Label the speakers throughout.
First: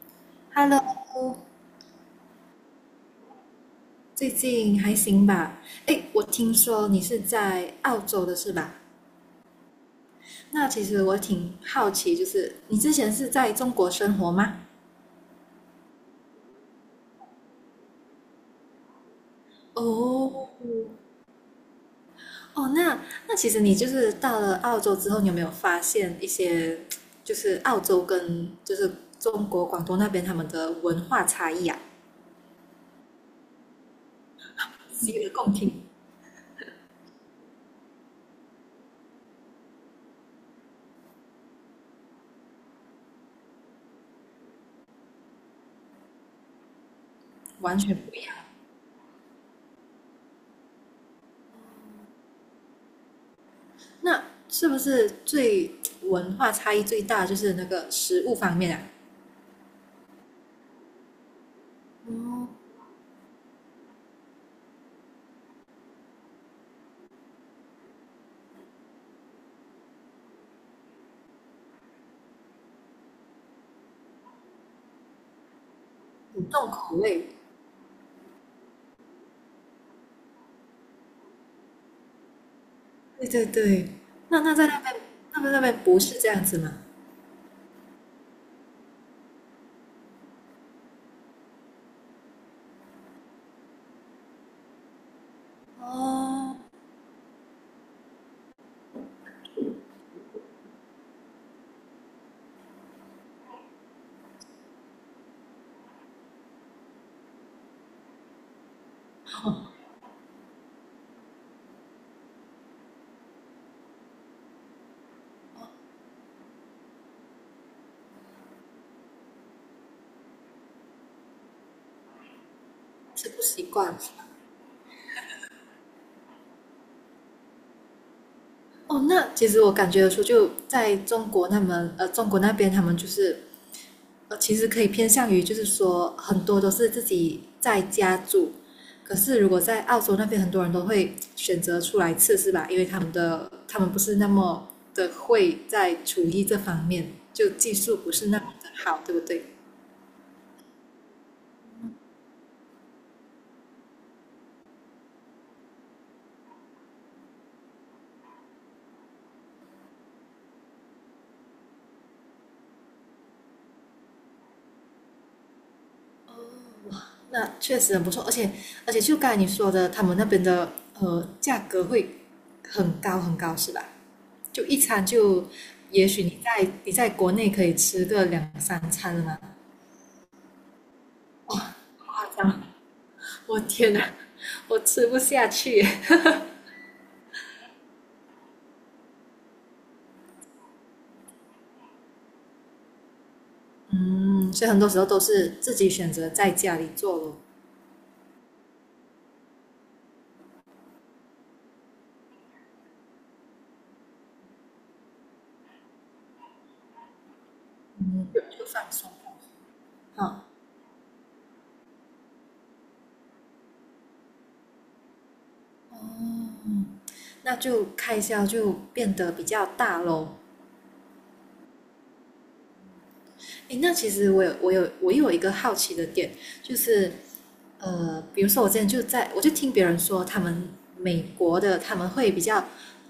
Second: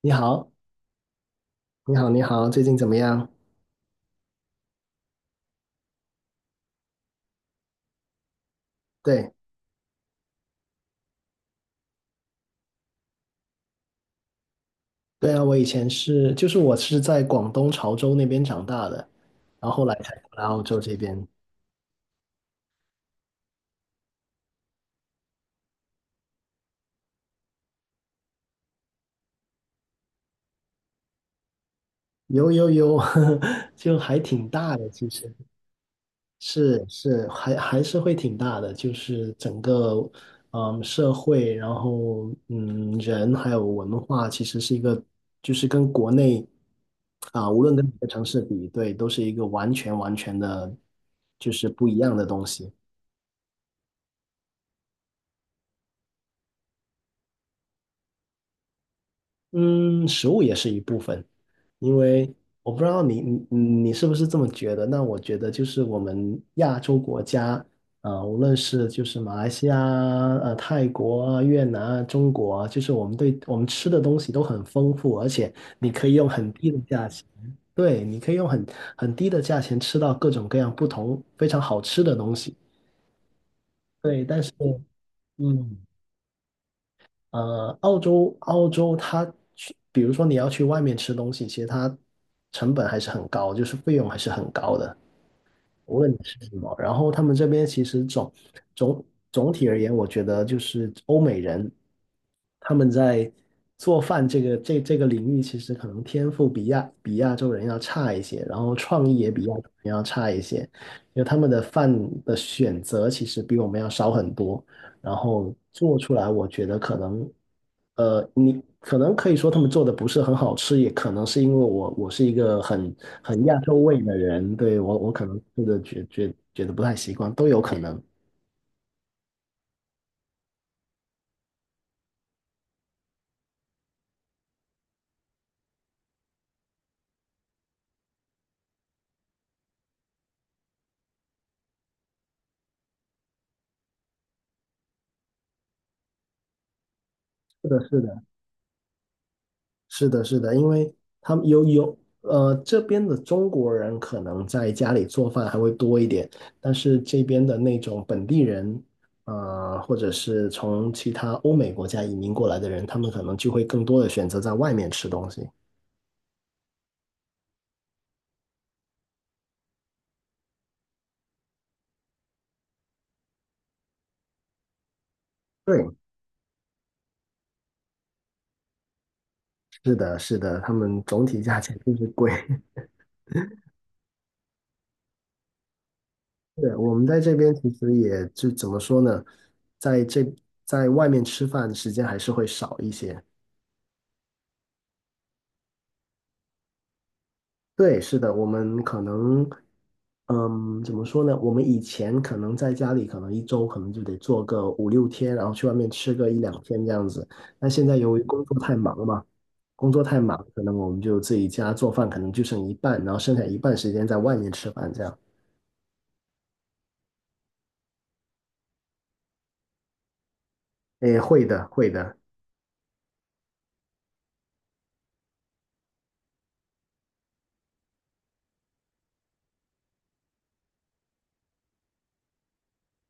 Speaker 1: 你好，
Speaker 2: Hello，
Speaker 1: 你好，你好，最近怎么样？
Speaker 2: 最近还行吧？诶，我听说你是在澳洲的是吧？
Speaker 1: 对，
Speaker 2: 那其实我挺好奇，就是你之前是在中国生活吗？
Speaker 1: 对啊，我以前是，就是我是在广东潮州那边长大的，然后后来才过来
Speaker 2: 哦，
Speaker 1: 澳洲这边。
Speaker 2: 哦，那那其实你到了澳洲之后，你有没有发现一些就是澳洲跟就是中国广东那边他们的文化差异啊？
Speaker 1: 有有有，就还挺大的，其
Speaker 2: 洗耳
Speaker 1: 实
Speaker 2: 恭听，
Speaker 1: 是是还是会挺大的，就是整个社会，然后人还有文化，其实是一个就是跟国内啊，无论
Speaker 2: 完
Speaker 1: 跟哪
Speaker 2: 全
Speaker 1: 个
Speaker 2: 不一
Speaker 1: 城
Speaker 2: 样。
Speaker 1: 市比，对，都是一个完全完全的，就是不一样的东西。
Speaker 2: 那是不是最文化差异最大就是那个食物方面啊？
Speaker 1: 嗯，食物也是一部分，因为我
Speaker 2: 哦，
Speaker 1: 不知道你你是不是这么觉得？那我觉得就是我们亚洲国家，无论是就是马来西亚啊、泰国啊、越南啊、中国啊，就是我们对我们吃的东西都很丰富，而且你可以用
Speaker 2: 很
Speaker 1: 很
Speaker 2: 重
Speaker 1: 低的
Speaker 2: 口
Speaker 1: 价钱，
Speaker 2: 味。
Speaker 1: 对，你可以用很低的价钱吃到各种各样不同非常好吃的东西。
Speaker 2: 对对对，
Speaker 1: 对，
Speaker 2: 那
Speaker 1: 但是
Speaker 2: 在那边，那边
Speaker 1: 嗯。
Speaker 2: 不是这样子吗？
Speaker 1: 澳洲它去，比如说你要去外面吃东西，其实它成本还是很高，就是费用还是很高的，无论你吃什
Speaker 2: 哦，
Speaker 1: 么。然后他们这边其实总总体而言，我觉得就是欧美人他们在做饭这个领域，其实可能天赋比亚洲人要差一些，然后创意也比亚洲人要差一些，因为他们的饭的选择其实比我们要少很多。然后做出来，我觉得可能，你可能可以说他们做的不是很好吃，也可能是因为我是一个很
Speaker 2: 是不
Speaker 1: 很亚
Speaker 2: 习
Speaker 1: 洲
Speaker 2: 惯。
Speaker 1: 胃的人，对，我可能吃的觉得不太习惯，都有可能。
Speaker 2: 哦，那其实我感觉得出，就在中国那么中国那边他们就是其实可以偏向于就是说很多都是自己在家住，可是如果在澳洲那边，很多人都会选择出来吃，是吧？因为他们不是那么的会在厨艺这方面，就
Speaker 1: 是
Speaker 2: 技
Speaker 1: 的，
Speaker 2: 术
Speaker 1: 是
Speaker 2: 不
Speaker 1: 的，
Speaker 2: 是那么的好，对不对？
Speaker 1: 是的，是的，因为他们有这边的中国人可能在家里做饭还会多一点，但是这边的那种本地人。或者是从其他欧美国家移民过来的人，他们可能就会更多的选择在外面吃东西。
Speaker 2: 那确实很不错，而且就刚才你说的，他们那边的价格会很高很高，是吧？就一餐就，
Speaker 1: 对，
Speaker 2: 也许你在国内可以吃个两三餐了嘛，
Speaker 1: 是的，是的，他们总体价钱就是
Speaker 2: 夸
Speaker 1: 贵。
Speaker 2: 张，我天哪，我吃不下去。
Speaker 1: 对，我们在这边其实也就怎么说呢，在这在外面吃饭时间还是会少一些。
Speaker 2: 嗯，所以很多时候都是自己选择在家里做咯。
Speaker 1: 对，是的，我们可能，怎么说呢？我们以前可能在家里，可能一周可能就得做个五六天，然后去外面吃个一两天这样子。但现在由于
Speaker 2: 嗯，
Speaker 1: 工作太忙嘛，工作太忙，
Speaker 2: 好，
Speaker 1: 可能我们就自己家做饭，可能就剩一半，然后剩下一半时间在外面吃饭这样。
Speaker 2: 哦，那就开销就变得比较大咯。
Speaker 1: 诶，会的，会的。
Speaker 2: 诶，那其实我有一个好奇的点，就是比如说我之前就在我就听别人说，他们美国的他们会比较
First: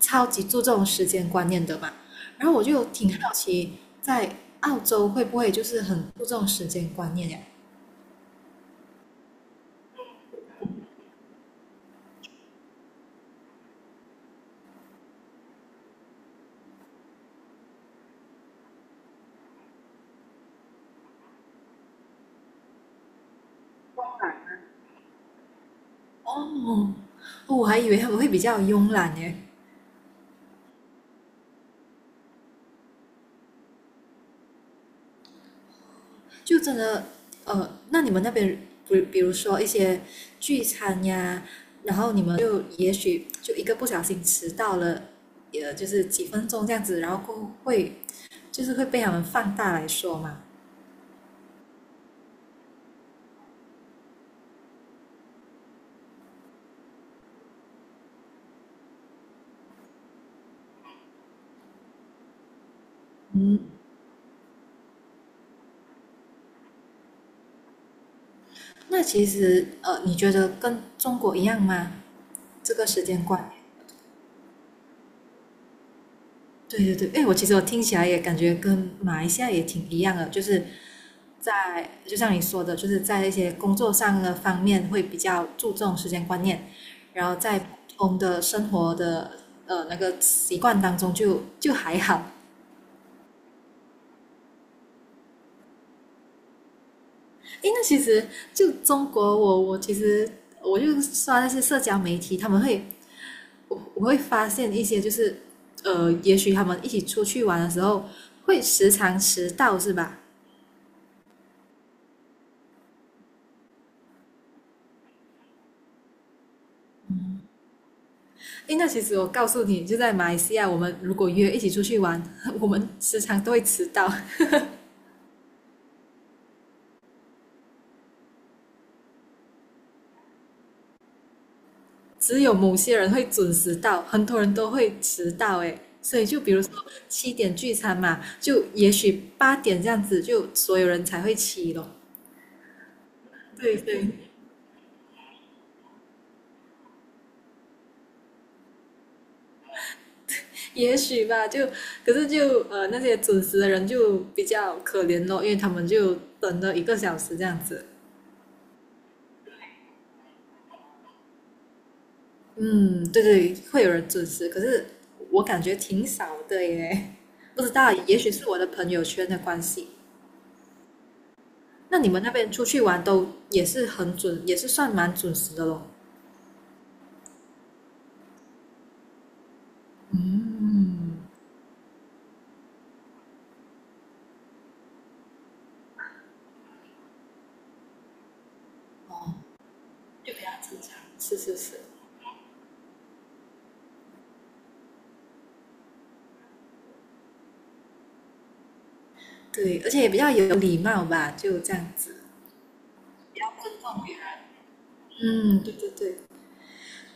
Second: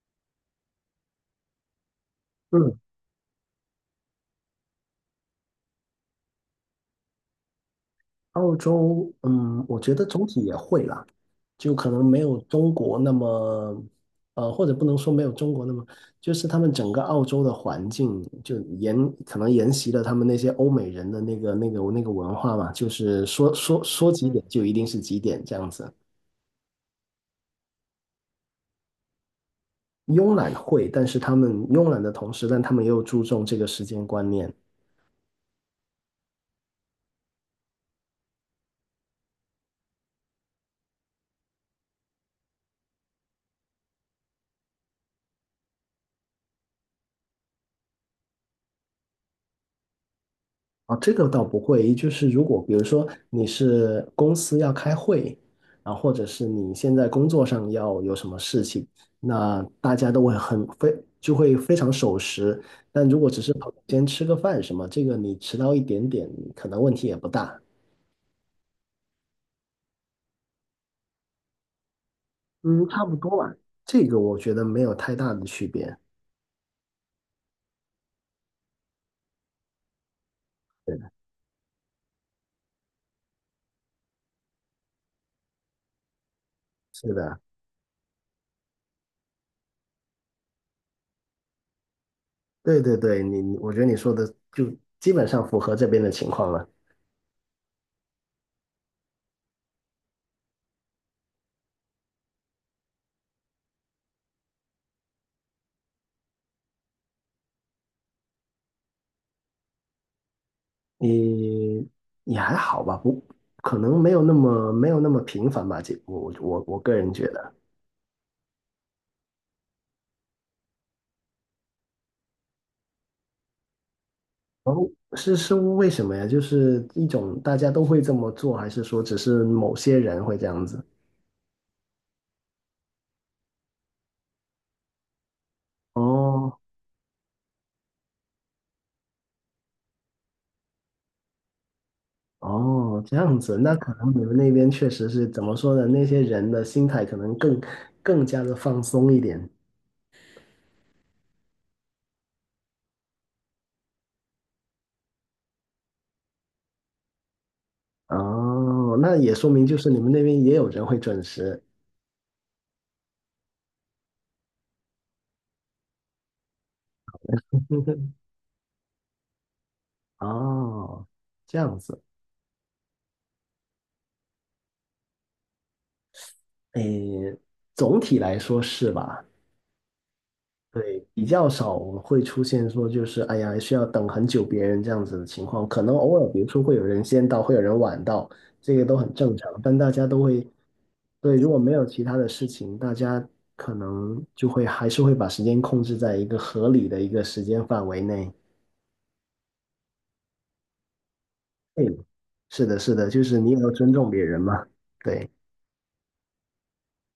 Speaker 2: 超级注重时间观念的嘛，然后我
Speaker 1: 嗯，
Speaker 2: 就挺好奇，在澳洲会不会就是很注重时间观念呀？
Speaker 1: 澳洲，我觉得总体也会啦，就可能没有中国那么，或者不能说没有中国那么，就是他们整个澳洲的环境可能沿袭了他们那些欧美人的那个文化嘛，就是说几点就一定是几点这样子。
Speaker 2: 哦，哦我还以为他们会比较慵懒耶。
Speaker 1: 慵懒会，但是他们慵懒的同时，但他们又注重这个时间观念，
Speaker 2: 就真的那你们那边比如说一些聚餐呀，然后你们就也许就一个不小心迟到了，就是几分钟这样子，然后会就是会被他们放大来说嘛。
Speaker 1: 啊，这个倒不会，就是如果比如说你是公司要开会，啊，或者是你现在工作上要有什么事情，那大家都会很非就会非常守时。但如果只是跑先吃个饭什么，这个你迟到一点点，可能问题也不大。
Speaker 2: 那其实你觉得跟中国一样吗？这个
Speaker 1: 嗯，
Speaker 2: 时
Speaker 1: 差不
Speaker 2: 间
Speaker 1: 多
Speaker 2: 观
Speaker 1: 吧，
Speaker 2: 念？
Speaker 1: 这个我觉得没有太大的区别。
Speaker 2: 对对对，哎，我其实我听起来也感觉跟马来西亚也挺一样的，就是
Speaker 1: 对的，
Speaker 2: 在就像你说的，就是在一些工作上的方面会比较注重时间观念，
Speaker 1: 是
Speaker 2: 然后
Speaker 1: 的，
Speaker 2: 在普通的生活的那个习惯当中就还好。
Speaker 1: 对对对，我觉得你说的就基本上符合这边的情况了。
Speaker 2: 哎，那其实就中国我，我其实我就刷那些社交媒体，他们会我会发现一些就是也许他们一起出去玩的时候会时常迟到，是吧？
Speaker 1: 你也还好吧，不，可能没有那么频繁吧，这我个人觉得。
Speaker 2: 诶，那其实我告诉你，就在马来西亚，我们如果约一起出去玩，我们时常都会迟到，
Speaker 1: 然后是为什么呀？就是一种大家都会这么做，还是说只是某些人会这样子？
Speaker 2: 只有某些人会准时到，很多人都会迟到。诶，所以就比
Speaker 1: 哦
Speaker 2: 如说7点聚餐嘛，就也许8点这样子，就所有人才会起咯。
Speaker 1: 哦，这样子，那
Speaker 2: 对
Speaker 1: 可
Speaker 2: 对，
Speaker 1: 能你们那边确实是怎么说呢？那些人的心态可能更加的放松一点。
Speaker 2: 也许吧，就可是就那些准时的人就比较可怜咯，因为他们就等了1个小时这样子。
Speaker 1: 哦，那也说明就是你们那边也有人会准时。
Speaker 2: 嗯，对对，会有人准时，可是我感觉挺少的耶，不知道，也许是我的朋友圈的关系。
Speaker 1: 哦，这样
Speaker 2: 那
Speaker 1: 子，
Speaker 2: 你们那边出去玩都也是很准，也是算蛮准时的咯。
Speaker 1: 诶，总体来说是吧？对，
Speaker 2: 嗯，
Speaker 1: 比较少会出现说就是哎呀需要等很久别人这样子的情况，可能偶尔比如说会有人先到，会有人晚到，这个都很正常，但大家都
Speaker 2: 比较
Speaker 1: 会，
Speaker 2: 正常。
Speaker 1: 对，
Speaker 2: 是
Speaker 1: 如
Speaker 2: 是
Speaker 1: 果没
Speaker 2: 是，
Speaker 1: 有其他的事情，大家可能就会还是会把时间控制在一个合理的一个时间范围内。
Speaker 2: 对，而且也比较有礼貌吧，就这样
Speaker 1: 对，
Speaker 2: 子。
Speaker 1: 是的，是的，就是你也要尊重别人嘛。对。
Speaker 2: 嗯，对对对，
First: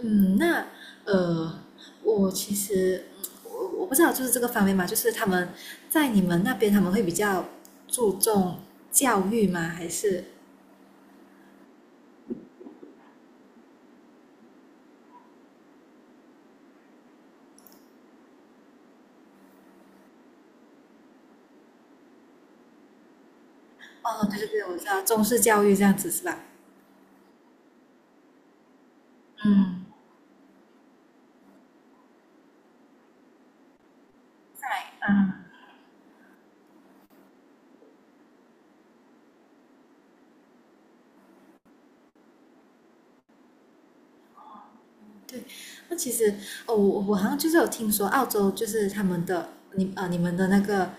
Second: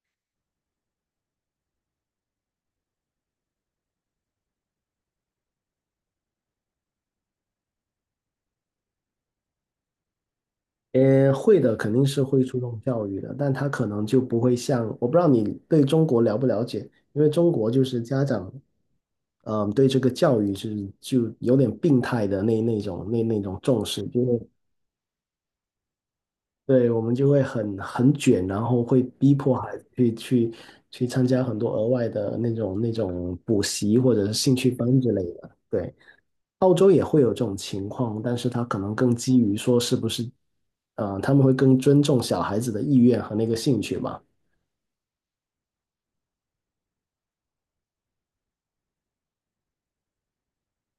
Speaker 2: 嗯，那呃，我其实我我不知道，就是这个方面嘛，就是他们在你们那边他们会比较注重教育吗？还是
Speaker 1: 会的，肯定是会注重教育的，但他可能就不会像，我不知道你对中国了不了解，因为中国就是家长，对这个教育是就有点病态的那种重视，
Speaker 2: 哦，对对对，我知道中式教育这样子是吧？
Speaker 1: 对，我们就会很卷，然后会逼迫孩子
Speaker 2: 嗯，
Speaker 1: 去参加很多额外的那种补习或者是兴趣班之类
Speaker 2: 嗯，
Speaker 1: 的，对。澳洲也会有这种情况，但是他可能更基于说是不是，他们会更尊重小孩子的意愿和那个兴趣嘛？
Speaker 2: 对。那其实哦，我我好像就是有听说澳洲就是他们的你啊、你们的那个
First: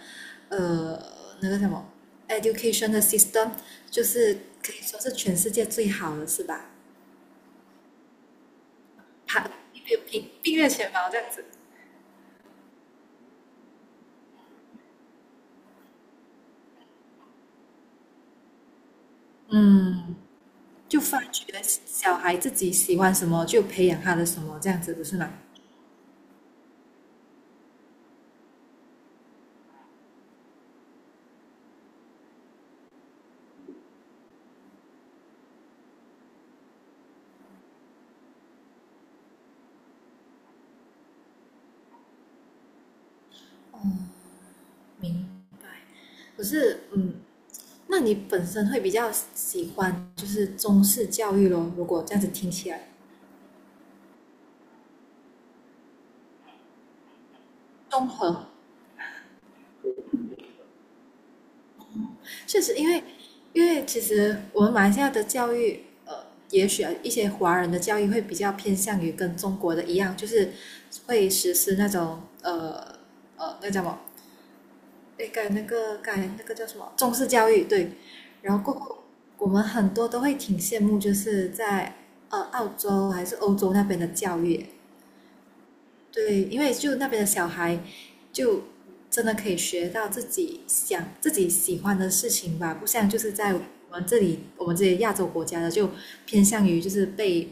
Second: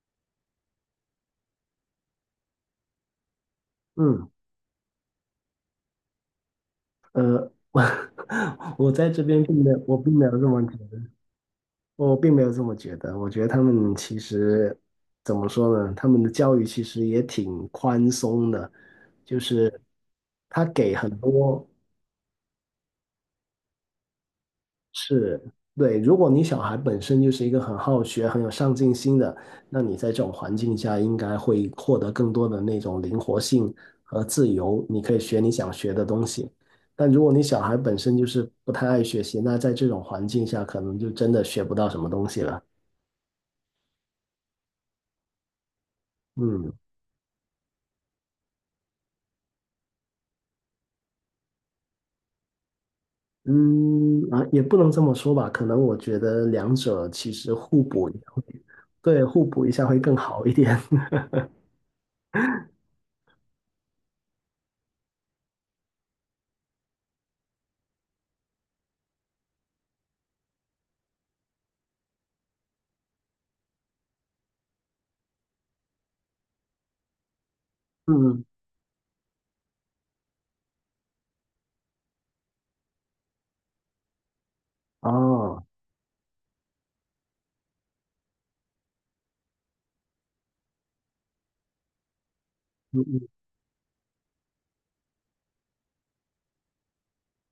Speaker 2: 呃那个什么 education 的 system，就
Speaker 1: 嗯，
Speaker 2: 是可以说是全世界最好的是吧？
Speaker 1: 我 我在这边
Speaker 2: 排
Speaker 1: 并没有，我并没有这
Speaker 2: 并
Speaker 1: 么
Speaker 2: 列
Speaker 1: 觉
Speaker 2: 前
Speaker 1: 得，
Speaker 2: 茅这样子，
Speaker 1: 我并没有这么觉得。我觉得他们其实怎么说呢？他们的教育其实也挺宽松的，就是
Speaker 2: 嗯，
Speaker 1: 他给
Speaker 2: 就
Speaker 1: 很
Speaker 2: 发觉
Speaker 1: 多。
Speaker 2: 小孩自己喜欢什么，就培养他的什么这样子，不是吗？
Speaker 1: 是，对，如果你小孩本身就是一个很好学、很有上进心的，那你在这种环境下应该会获得更多的那种灵活性和自由，你可以学你想学的东西。但如果你小孩本身就是不太爱学习，那在这种环境下可能就真的学不到什么东西了。
Speaker 2: 明白。可
Speaker 1: 嗯
Speaker 2: 是，嗯，那你本身会比较喜欢就是中式教育咯？如果这样子听起来，
Speaker 1: 嗯啊，也不能这么说吧，可能我觉得两者其实互补
Speaker 2: 综
Speaker 1: 一下，
Speaker 2: 合
Speaker 1: 对，互补一下会更好一点。
Speaker 2: 确实，因为其实我们马来西亚的教育，也许一些华人的教育会比较偏向于跟中国的一样，就是会实施那种那叫什么？那改那个改那个叫什么中式教育对，
Speaker 1: 嗯，
Speaker 2: 然后过后我们很多都会挺羡慕，就是在澳洲还是欧洲那边的教育，
Speaker 1: 哦。
Speaker 2: 对，因为就那边的小孩，就真的可以学到自己想、自己喜欢的事情吧，不像就
Speaker 1: 嗯
Speaker 2: 是在我们这里，我们这些亚洲国家的就偏向于就是被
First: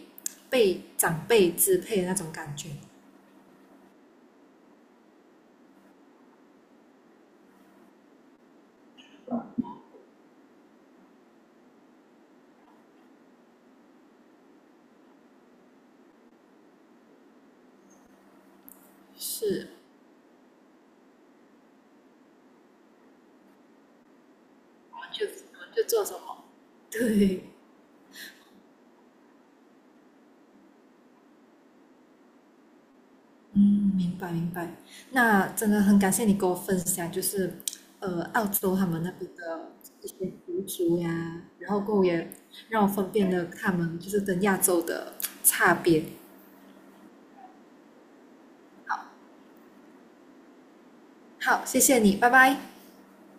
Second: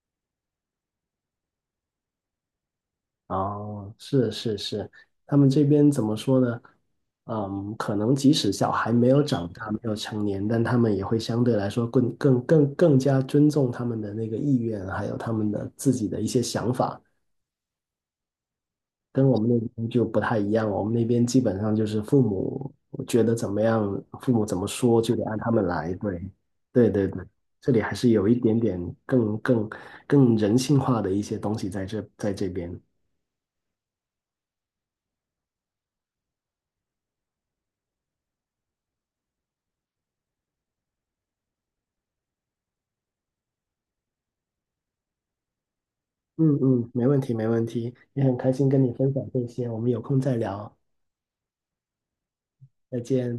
Speaker 2: 长辈支配的那种感觉。
Speaker 1: 哦，是是是，他们这边怎么说呢？可能即使小孩没有长大，没有成年，但他们也会相对来说更加尊重他们的那个意愿，还有他们的自己的一些想法，跟我们那
Speaker 2: 是，
Speaker 1: 边就不太一样。我们那边基本上就是父母觉得怎么样，父母怎么说就得按他
Speaker 2: 我
Speaker 1: 们
Speaker 2: 们就
Speaker 1: 来。
Speaker 2: 做什
Speaker 1: 对，
Speaker 2: 么？
Speaker 1: 对 对对，
Speaker 2: 对，
Speaker 1: 这里还是有一点点更更更人性化的一些东西在这边。
Speaker 2: 嗯，明白明白。那真的很感谢你跟我分享，就是澳洲他们那边的一些习俗呀，然后跟我也让我分辨了他们就是跟亚洲的差别。
Speaker 1: 嗯嗯，没问题没问题，也很开心跟你分享这些，我们有空再聊，
Speaker 2: 好，谢谢你，拜拜。
Speaker 1: 再见。